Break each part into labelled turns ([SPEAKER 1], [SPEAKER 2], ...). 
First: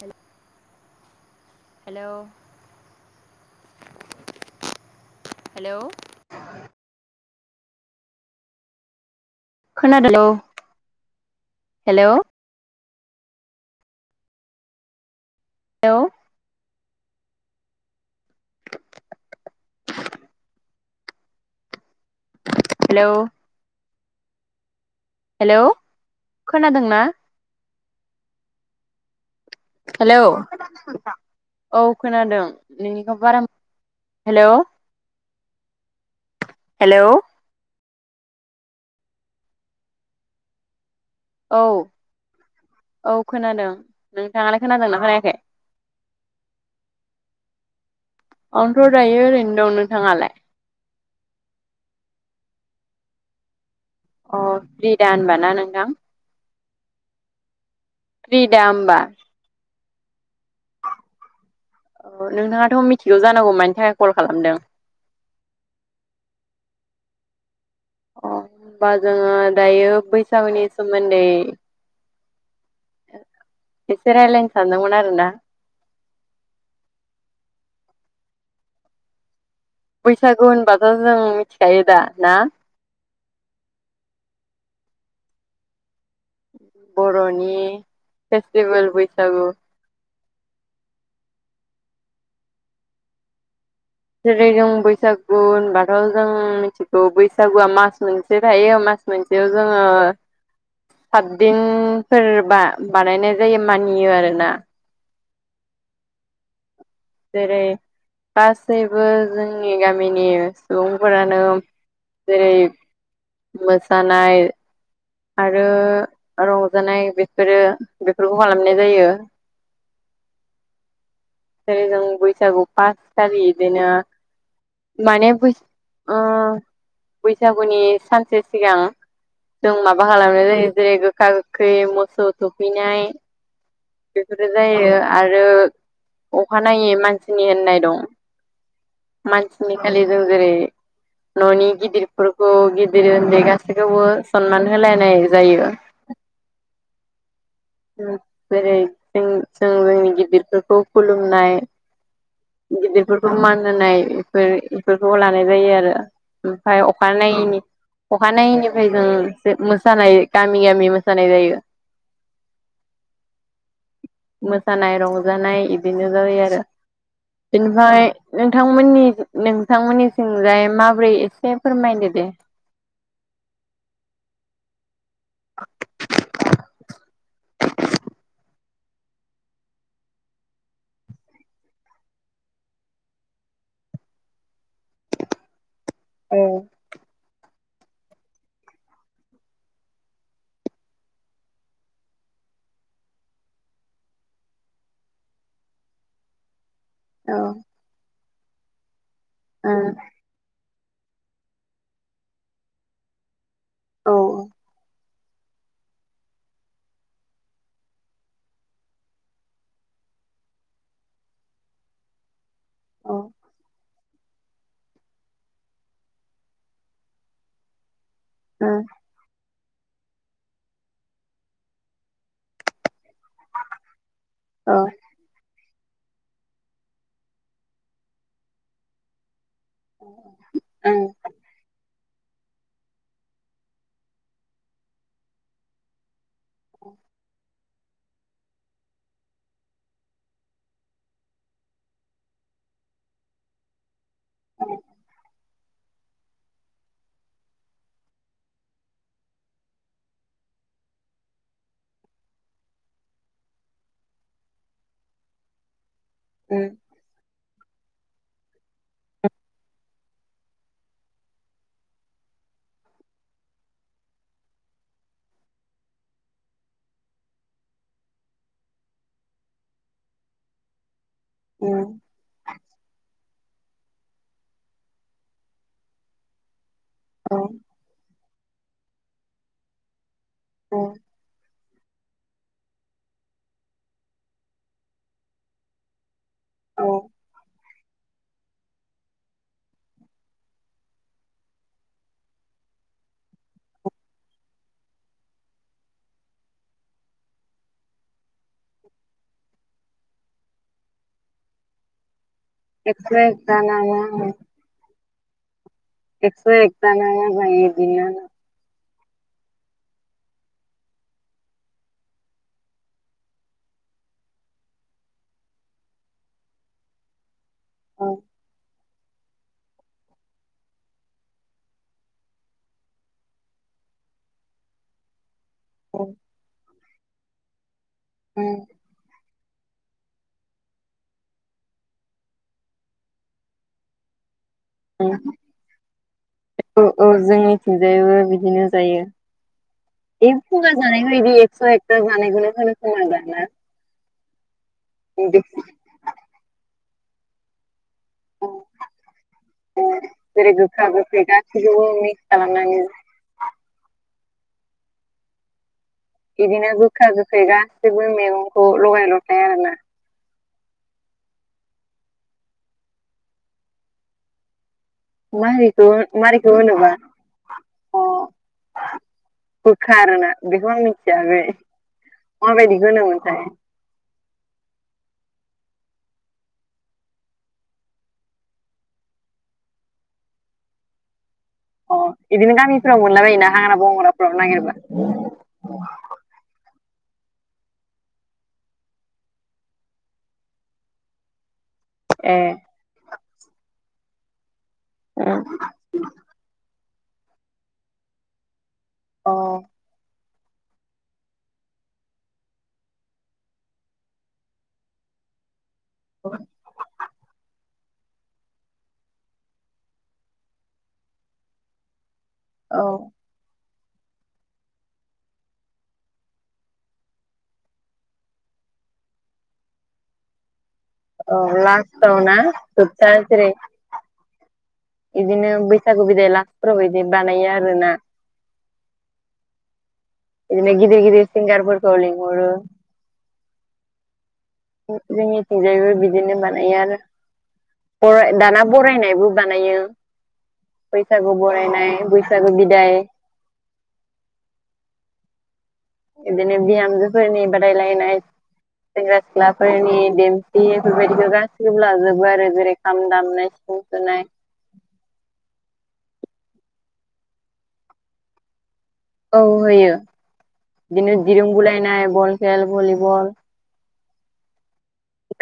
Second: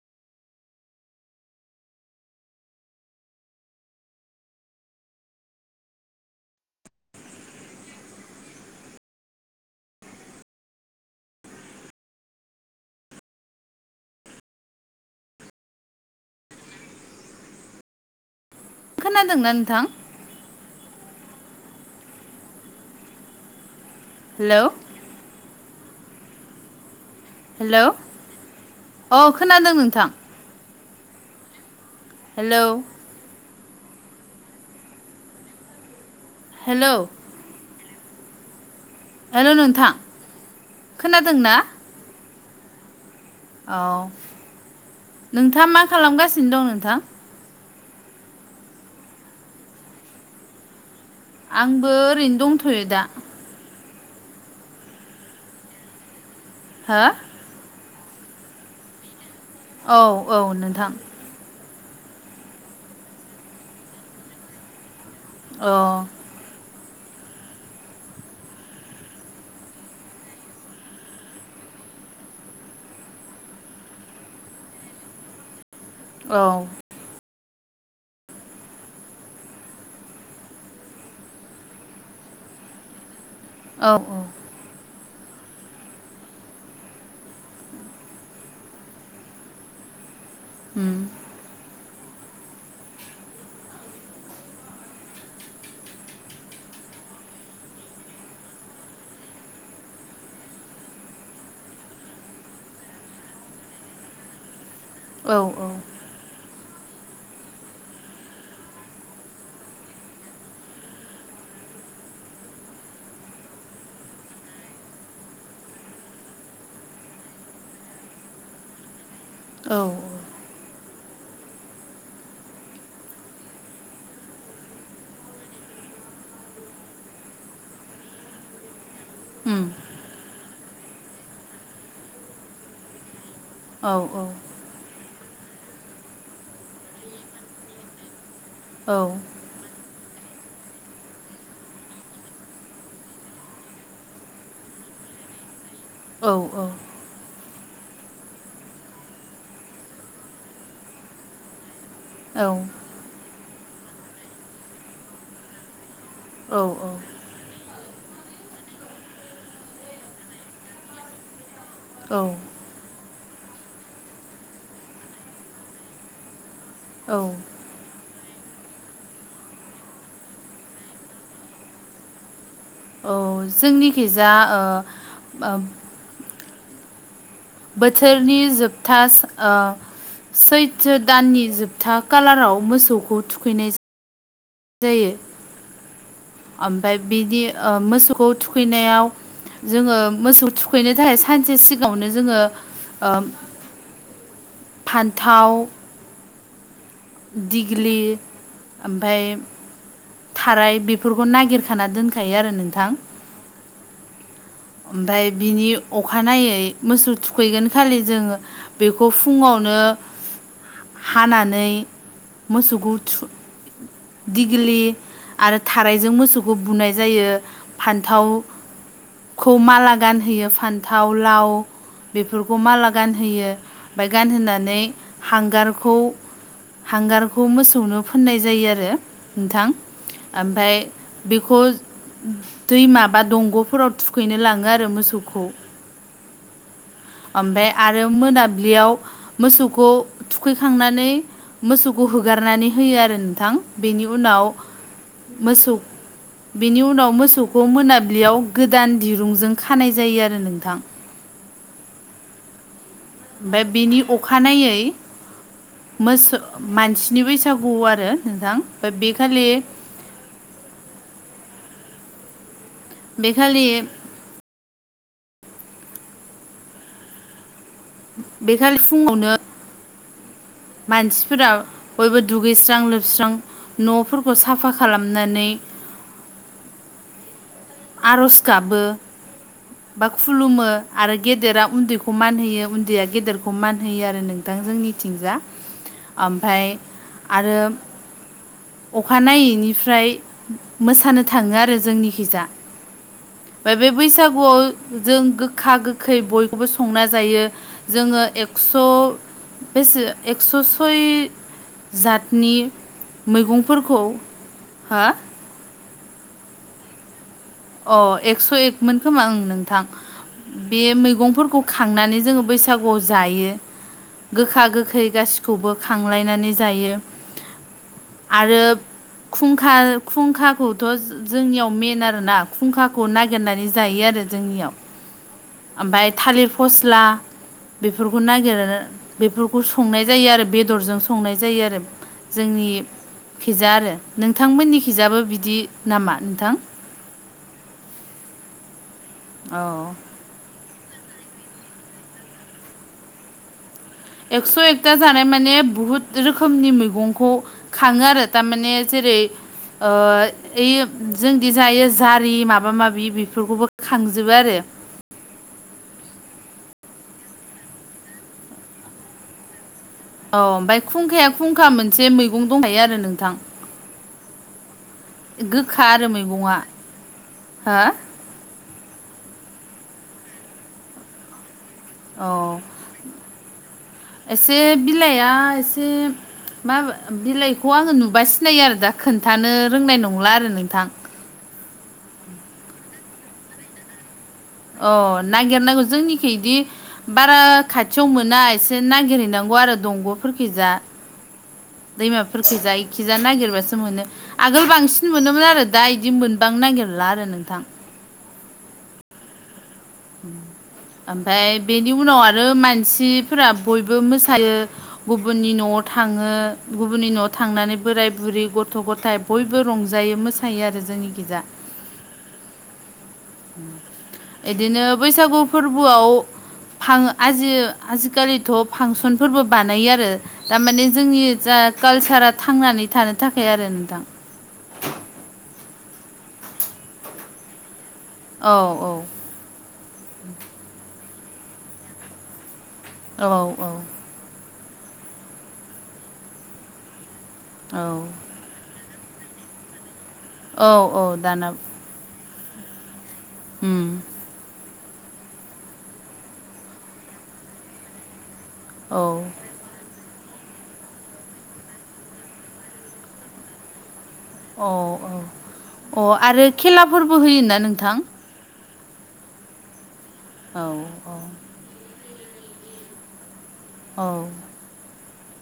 [SPEAKER 1] Hello hello खोनादों औ hello? Hello
[SPEAKER 2] खोनादों न नोंथां?
[SPEAKER 1] [inaudible] हेलौ
[SPEAKER 2] हेलौ
[SPEAKER 1] हेलौ खोनादोंना?
[SPEAKER 2] हेलौ अ खोनादों नोंथां
[SPEAKER 1] हेलौ औ खोनादों
[SPEAKER 2] हेलौ
[SPEAKER 1] नोंनिखौ बारा हेल'?
[SPEAKER 2] हेल' हेल' नोंथां खोनादों ना?
[SPEAKER 1] औ औ खोनादों।
[SPEAKER 2] औ
[SPEAKER 1] नोंथाङालाय खोनादोंना खोनायाखै?
[SPEAKER 2] नोंथाङा मा खालामगासिनो दं नोंथां?
[SPEAKER 1] आनोथ' दायो ओरैनो दं नोंथाङालाय?
[SPEAKER 2] आंबो ओरैनो दंथ'यो दा।
[SPEAKER 1] अ फ्रिदा होनबा ना नोंथां?
[SPEAKER 2] हो?
[SPEAKER 1] फ्रिदा होमबा?
[SPEAKER 2] औ औ नोंथां।
[SPEAKER 1] औ नोंथाङाथ' मिथिगौ जानांगौ मानि थाखाय कल खालामदों?
[SPEAKER 2] अ
[SPEAKER 1] अ होमबा जोङो दायो बैसागुनि सोमोन्दै एसे रायलायनो सानदों आरो ना?
[SPEAKER 2] औ
[SPEAKER 1] बैसागु होनबाथ' जों मिथिखायो दा ना?
[SPEAKER 2] औ औ
[SPEAKER 1] बर'नि फेस्टिभेल बैसागु।
[SPEAKER 2] उम।
[SPEAKER 1] जेरै जों बैसागु होनबाथ' जों मिथिगौ बैसागुआ मास मोनसे थायो मास मोनसेआव जों सतदिनफोरबा बानायनाय जायो मानियो आरोना?
[SPEAKER 2] औ औ।
[SPEAKER 1] जेरै गासैबो जोंनि गामिनि सुबुंफोरानो जेरै मोसानाय आरो रंजानाय बेफोरो बेफोरखौ खालामनाय जायो।
[SPEAKER 2] औ।
[SPEAKER 1] जेरै जों बैसागु फास खालि बिदिनो माने बै उम बैसागुनि सानसे सिगां
[SPEAKER 2] उम
[SPEAKER 1] जों माबा खालामनाय जायो जेरै गोखा गोखै मोसौ थुखौनाय।
[SPEAKER 2] औ औ
[SPEAKER 1] बेफोरो जायो आरो अखानायै मानसिनि होननाय दं।
[SPEAKER 2] औ।
[SPEAKER 1] मानसिनिखालि जों जेरै न'नि गिदिरफोरखौ गिदिर उन्दै गासैखौबो सनमान होलायनाय जायो।
[SPEAKER 2] औ औ।
[SPEAKER 1] उम जेरै जों जों जोंनि गिदिरफोरखौ खुलुमनाय
[SPEAKER 2] औ।
[SPEAKER 1] गिदिरफोरखौ मान होनाय एफोर एफोरखौ लानाय जायो आरो।
[SPEAKER 2] औ
[SPEAKER 1] ओमफफ्राय अखा नायैनि अखानायैनिफ्राय जों मोसानाय गामि गामि मोसानाय जायो।
[SPEAKER 2] औ।
[SPEAKER 1] मोसानाय, रंजानाय इबेनो जाबाय आरो।
[SPEAKER 2] औ।
[SPEAKER 1] बेनिफाय नोंथांमोननि नोंथांमोननिथिंजाय माबोरै एसे फोरमायदो दे।
[SPEAKER 2] औ जोंनिखिजा ओ बाम बोथोरनि जोबथास ओ सैटो दाननि जोबथा कालाराव मोसौखौ थुखैनाय जायो।
[SPEAKER 1] औ।
[SPEAKER 2] आमफाय बिदि ओ मोसौखौ थुखैनायाव जोङो मोसौ थुखैनो थाखाय सानसे सिगाङावनो जोङो उम फान्थाव
[SPEAKER 1] औ
[SPEAKER 2] दिग्लि ओमफाय
[SPEAKER 1] ओ
[SPEAKER 2] थाराय बिफोरखौ नागिरखाना दोनखायो आरो नोंथां।
[SPEAKER 1] औ औ।
[SPEAKER 2] ओमफ्राय बिनि अखानायै मोसौ थुखैगोन खालि जोङो बेखौ फुङावनो हा हानानै मोसौखौ
[SPEAKER 1] औ
[SPEAKER 2] थु दिग्लि आरो थारायजों मोसौखौ बुनाय जायो फान्थाव
[SPEAKER 1] ओ
[SPEAKER 2] खौ माला गानहोयो फान्थाव लाव बेफोरखौ माला गानहोयो ओमफाय
[SPEAKER 1] औ
[SPEAKER 2] गानहोनानै हांगारखौ हांगारखौ मोसौनो फोननाय जायो आरो। नोंथां आमफाय
[SPEAKER 1] ओं
[SPEAKER 2] बिखौ दैमा बा दंग'फोराव थुखैनो लाङो आरो मोसौखौ। ओम बे आरो मोनाब्लियाव मोसौखौ थुखैखांनानै मोसौखौ होगारनानै होयो आरो नोंथां बेनि उनाव मोसौ बेनि उनाव मोसौखौ मोनाबिलियाव गोदान दिरुंजों खानाय जायो आरो नोंथां। ओमफाय बिनि अखानायै
[SPEAKER 1] ओं
[SPEAKER 2] मोस-मानसि नि बैसागु आरो नोंथां बा बे खालि बे खालि बेखालि फुङावनो मानसिफोरा बयबो दुगैस्रां लोबस्रां न'फोरखौ साफा खालामनानै
[SPEAKER 1] औ।
[SPEAKER 2] आर'ज गाबो बा खुलुमो
[SPEAKER 1] औ
[SPEAKER 2] आरो गेदेरा उन्दैखौ खौ मान होयो उन्दैया गेदेरखौ मान होयो आरो नोंथां जोंनिथिंजा आमफाय
[SPEAKER 1] औ
[SPEAKER 2] आरो अखानायैनिफ्राय मोसानो थाङो आरो जोंनिखिजा। फाय बे बैसागुआव जों गोखा गोखै बयखौबो संना जायो जोङो ए स' बेसे एक्स' सय जातनि
[SPEAKER 1] एख्स एक था [unintelligible]
[SPEAKER 2] हा?
[SPEAKER 1] एक्स' एकथा [unintelligible]
[SPEAKER 2] अ एक्स' एकमोन खोमा ओं नोंथां। बे मैगंफोरखौ खांनानै जोङो बैसागुआव जायो। गोखा गोखै गासिखौबो खांलायनानै जायो
[SPEAKER 1] औ
[SPEAKER 2] आरो खुंखा खुंखाखौथ' जोंनियाव मेन आरोना। खुंखाखौ नागिरनानै जायो आरो जोंनियाव
[SPEAKER 1] औ
[SPEAKER 2] ओमफाय थालिर फस्ला बेफोरखौ
[SPEAKER 1] ओं
[SPEAKER 2] नागिरो बेफोरखौ संनाय जायो आरो बेदरजों संनाय जायो आरो जोंनि खिजा आरो
[SPEAKER 1] ओं
[SPEAKER 2] नोंथांमोननिखिजाबो बिदि नामा नोंथां?
[SPEAKER 1] औ औ जोंनिथिंजायबो बिदिनो जायो।
[SPEAKER 2] औ
[SPEAKER 1] ए फगा जानायखौदि एकस' एकथ' जानायखौनो होनो खोमा दां ना?
[SPEAKER 2] एकस' एकथा जानाय माने बुहुद रोखोमनि मैगंखौ खाङो आरो थारमाने जेरै ओ
[SPEAKER 1] जेरै
[SPEAKER 2] ऐ
[SPEAKER 1] गोखा गोखै
[SPEAKER 2] जोंदि जायो
[SPEAKER 1] गासैखौबो मिक्स
[SPEAKER 2] जारि माबा
[SPEAKER 1] खालामनानै
[SPEAKER 2] माबि बेफोरखौबो खांजोबो आरो।
[SPEAKER 1] बिदिनो गोखा गोखै गासैबो मैगंखौ लगाय ल'थाय आरोना।
[SPEAKER 2] औ ओमफ्राय खुंखाया खुंखा मोनसे मैगं दंखायो आरो नोंथां। गोखा आरो मैगङा हो
[SPEAKER 1] [unintelligible] गोखा आरोना बेखौ आं मिथिया बे
[SPEAKER 2] औ
[SPEAKER 1] माबायदिखौ होनोमोनथाय
[SPEAKER 2] एसे बिलाइआ एसे मा बिलाइखौ आङो नुबा सिनायो आरो दा खोन्थानो रोंनाय नंला आरो नोंथां।
[SPEAKER 1] अ बिदिनो गामिफ्राव मोनला बायोना हाग्रा बंग्राफ्राव नागिर
[SPEAKER 2] ओ नागिरनांगौ जोंनिखि इदि बारा खाथियाव मोना एसे नागिरहैनांगौ आरो दंग'फोरखिजा।
[SPEAKER 1] ए
[SPEAKER 2] दैमाफोरखिजा इखिजा नागिरबासो मोनो आगोल बांसिन
[SPEAKER 1] अ
[SPEAKER 2] मोनोमोन आरो दा बिदि मोन गोबां नागिरला आरो नोंथां।
[SPEAKER 1] अ।
[SPEAKER 2] [inaudible] ओमफ्राय बेनि उनाव आरो मानसिफोरा बयबो मोसायो गुबुननि न' थाङो गुबुननि न'आव थांनानै बोराय बुरि गथ' गथाइ बयबो रंजायो मोसायो आरो जोंनिखिजा
[SPEAKER 1] औ।
[SPEAKER 2] ए बिदिनो बैसागु फोरबोआव फां आजि आजिखालिथ' फांसनफोरबो बानायो आरो दामाने जोंनि
[SPEAKER 1] औ
[SPEAKER 2] जा
[SPEAKER 1] लास्टाव
[SPEAKER 2] कालसारा
[SPEAKER 1] ना
[SPEAKER 2] थांनानै
[SPEAKER 1] जोबथा
[SPEAKER 2] थानो थाखाय
[SPEAKER 1] जेरै
[SPEAKER 2] आरो नोंथां।
[SPEAKER 1] बिदिनो बैसागु बिदाय लास्फोराव बिदि बानायो आरोना।
[SPEAKER 2] औ औ।
[SPEAKER 1] बिदिनोे गिदिर गिदिर सिंगारफोरखौ लिंहरो।
[SPEAKER 2] औ औ।
[SPEAKER 1] जोंनिथिंजायबो बिदिनो बानायो आरो
[SPEAKER 2] औ
[SPEAKER 1] बराय दाना बरायनायबो बानायो
[SPEAKER 2] औ औ
[SPEAKER 1] बैसागु
[SPEAKER 2] दाना
[SPEAKER 1] बरायनाय बैसागु बिदाय
[SPEAKER 2] उम।
[SPEAKER 1] बिदिनो बिहामजोफोरनि बादायलायनाय
[SPEAKER 2] औ
[SPEAKER 1] सेंग्रा सिख्ला फोरनि देमसि बेफोरबायदिखौ गासिखौबो लाजोबो आरो जेरै खाम दामनाय सिफुं सुनाय
[SPEAKER 2] अ औ अ आरो खेलाफोरबो होयो ना नोंथां?
[SPEAKER 1] औ होयो
[SPEAKER 2] औ
[SPEAKER 1] बिदिनो दिरुं बुलायनाय बल खेल भलिबल
[SPEAKER 2] औ।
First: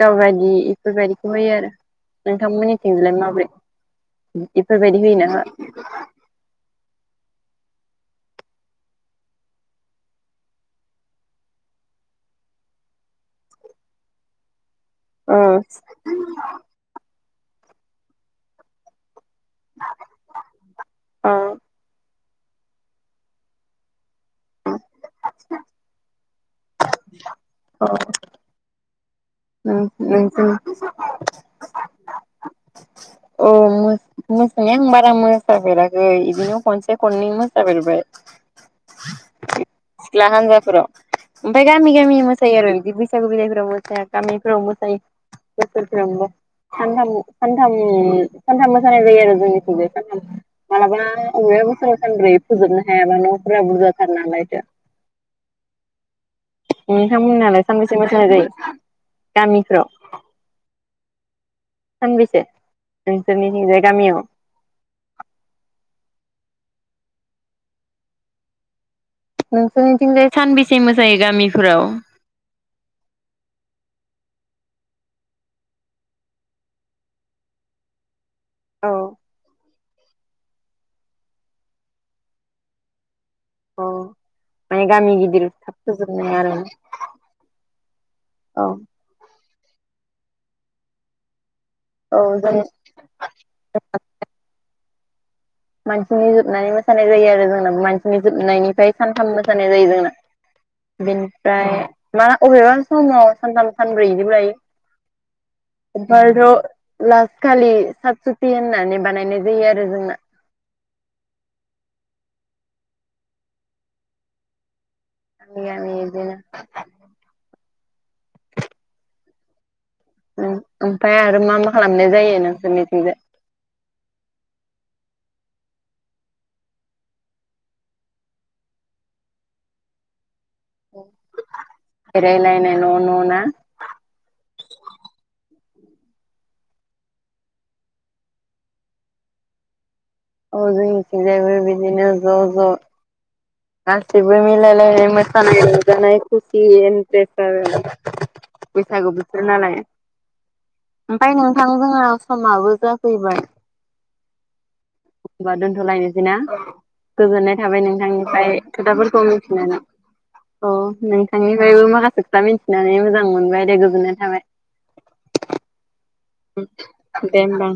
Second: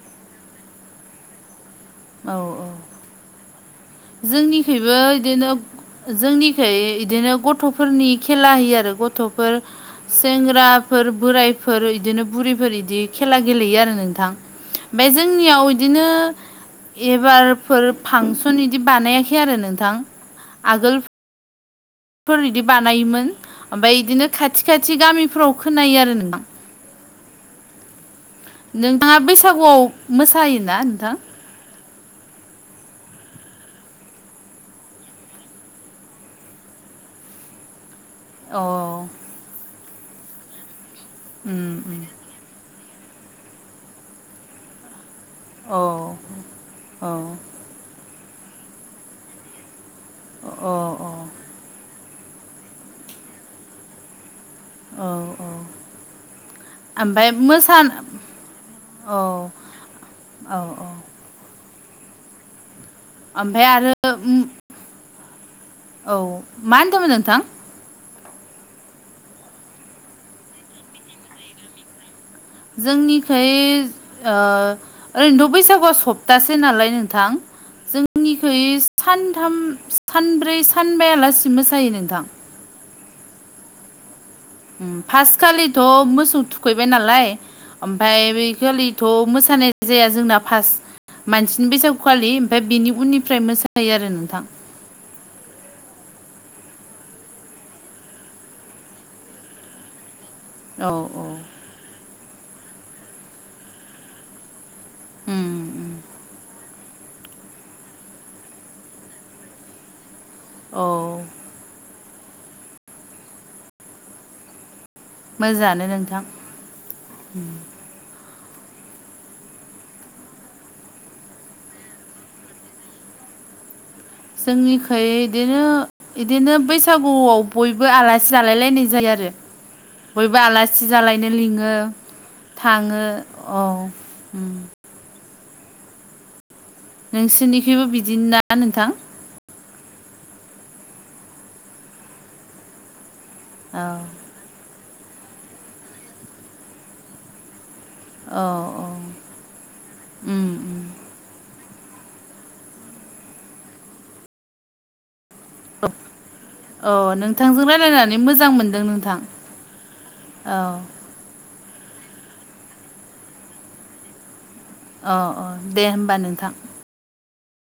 [SPEAKER 1] काबादि इफोरबायदिखौ होयो आरो।
[SPEAKER 2] औ औ
[SPEAKER 1] नोंथांमोननिथिंलाय माबायदि बेफोरबायदि
[SPEAKER 2] जोंनिखैबो
[SPEAKER 1] होयो ना
[SPEAKER 2] इदिनो
[SPEAKER 1] होआ?
[SPEAKER 2] जोंनिखै इदिनो गथ'फोरनि खेला होयो आरो गथ'फोर सेंग्राफोर बोरायफोर इदिनो बुरिफोर इदि खेला गेलेयो आरो नोंथां।
[SPEAKER 1] [inaudible]
[SPEAKER 2] बे जोंनियाव इदिनो एबारफोर फांसन इदि बानायाखै आरो नोंथां आगोल
[SPEAKER 1] अ
[SPEAKER 2] फोर इदि बानायोमोन ओमफाय इदिनो खाथि खाथि गामिफोराव खोनायो आरो [unintelligible]
[SPEAKER 1] औ
[SPEAKER 2] नोंथाङा बैसागुआव मोसायोना नोंथां?
[SPEAKER 1] औ मो मोसानाया आं बारा मोसाफेराखै बिदिनो खनसे खननै मोसाफेरबाय।
[SPEAKER 2] औ।
[SPEAKER 1] सिख्ला हान्जाफोराव
[SPEAKER 2] उम
[SPEAKER 1] ओमफ्राय गामि
[SPEAKER 2] उम
[SPEAKER 1] गामि मोसायो आरो बिदि बैस बैसागु बिदायफोराव मोसाया गामिफोराव मोसायो
[SPEAKER 2] अ
[SPEAKER 1] बोसोरफ्रोमबो
[SPEAKER 2] औ
[SPEAKER 1] सानथाम थाम
[SPEAKER 2] अ
[SPEAKER 1] सानथाम मोसानाय जायो आरो जोंनिखैबो सानथाम मालाबा
[SPEAKER 2] अ
[SPEAKER 1] अबेबा बोसोराव सानब्रै फोजोबनो हायाबा न'फोरा बुरजाथार नालाय
[SPEAKER 2] औ औ आमफाय
[SPEAKER 1] नोंथांमोनहालाय
[SPEAKER 2] मोसा
[SPEAKER 1] सानबेसे मोसानाय जायो
[SPEAKER 2] औ
[SPEAKER 1] गामिफ्राव
[SPEAKER 2] औ औ
[SPEAKER 1] सानबेसे
[SPEAKER 2] ओमफ्राय
[SPEAKER 1] नोंसोरनिथिंजाय
[SPEAKER 2] आरो
[SPEAKER 1] गामियाव?
[SPEAKER 2] [inaudible] औ मा होनदोंमोन नोंथां?
[SPEAKER 1] नोंसोरनिथिंजाय सानबेसे मोसायो गामिफोराव?
[SPEAKER 2] जोंनिखै ओ ओरैनोथ' बैसागुआ सप्तासे नालाय नोंथां। जोंनिखै
[SPEAKER 1] औ
[SPEAKER 2] सानथाम सानब्रै सानबायालासि मोसायो नोंथां।
[SPEAKER 1] अ
[SPEAKER 2] उम फार्स्ट खालिथ' मोसौ
[SPEAKER 1] हाया आरो
[SPEAKER 2] थुखैबाय नालाय ओमफाय बै
[SPEAKER 1] औ
[SPEAKER 2] खालि थ' मोसानाय जाया जोंना फास्ट मानसिनि बैसागु खालि
[SPEAKER 1] औ जों
[SPEAKER 2] ओमफाय बिनि उननिफ्राय मोसायो आरो नोंथां
[SPEAKER 1] मानसिनि जोबनानै मोसानाय जायो आरो जोंना मानसिनि जोबनायनिफ्राय सानथाम मोसानाय जायो जोंना।
[SPEAKER 2] औ औ
[SPEAKER 1] बिनिफ्राय मा अबेबा समाव सानथाम सानब्रै इदिबो लायो।
[SPEAKER 2] उम उम
[SPEAKER 1] [unintelligible] लास्ट खालि साब सुथि होननानै बानायनाय जायो आरो जोंना।
[SPEAKER 2] औ
[SPEAKER 1] गामि
[SPEAKER 2] मोजाङानो
[SPEAKER 1] गामि
[SPEAKER 2] नोंथां।
[SPEAKER 1] बिदिनो। उम ओमफाय आरो मा मा खालामनाय जायो नोंसोरनिथिंजाय?
[SPEAKER 2] जोंनिखै इदिनो इदिनो बैसागुआव बयबो आलासि जालायलायनाय जायो आरो बयबो आला सि जालायनो लिङो
[SPEAKER 1] बेरायलायनाय न'
[SPEAKER 2] थाङो
[SPEAKER 1] न' ना?
[SPEAKER 2] अ उम नोंसोरनिखैबो बिदिनोना नोंथां?
[SPEAKER 1] औ जोंनिथिंजायबो बिदिनो ज'
[SPEAKER 2] औ
[SPEAKER 1] ज' गासै [unintelligible] मिलायलायनाय मोसानाय रंजानाय खुसि एन्टारेस्त आरो ना
[SPEAKER 2] औ औ
[SPEAKER 1] बैसागु बोथोर नालाय।
[SPEAKER 2] उम उम
[SPEAKER 1] ओमफाय नोंथां जोंहा समाबो जाफैबाय‌ होनबा दोनथ'लायनोसैना
[SPEAKER 2] औ
[SPEAKER 1] गोजोननाय
[SPEAKER 2] नोंथांजों
[SPEAKER 1] थाबाय
[SPEAKER 2] रायलायनानै मोजां
[SPEAKER 1] नोंथांनिफ्राय
[SPEAKER 2] मोनदों नोंथां
[SPEAKER 1] खोथाफोरखौ मिथिनानै।
[SPEAKER 2] औ
[SPEAKER 1] अ' नोंथांनिफ्रायबो माखासे खोथा मिथिनानै मोजां मोनबाय दे गोजोननाय थाबाय।
[SPEAKER 2] अ' अ' दे होमबा नोंथां।
[SPEAKER 1] दे होमबा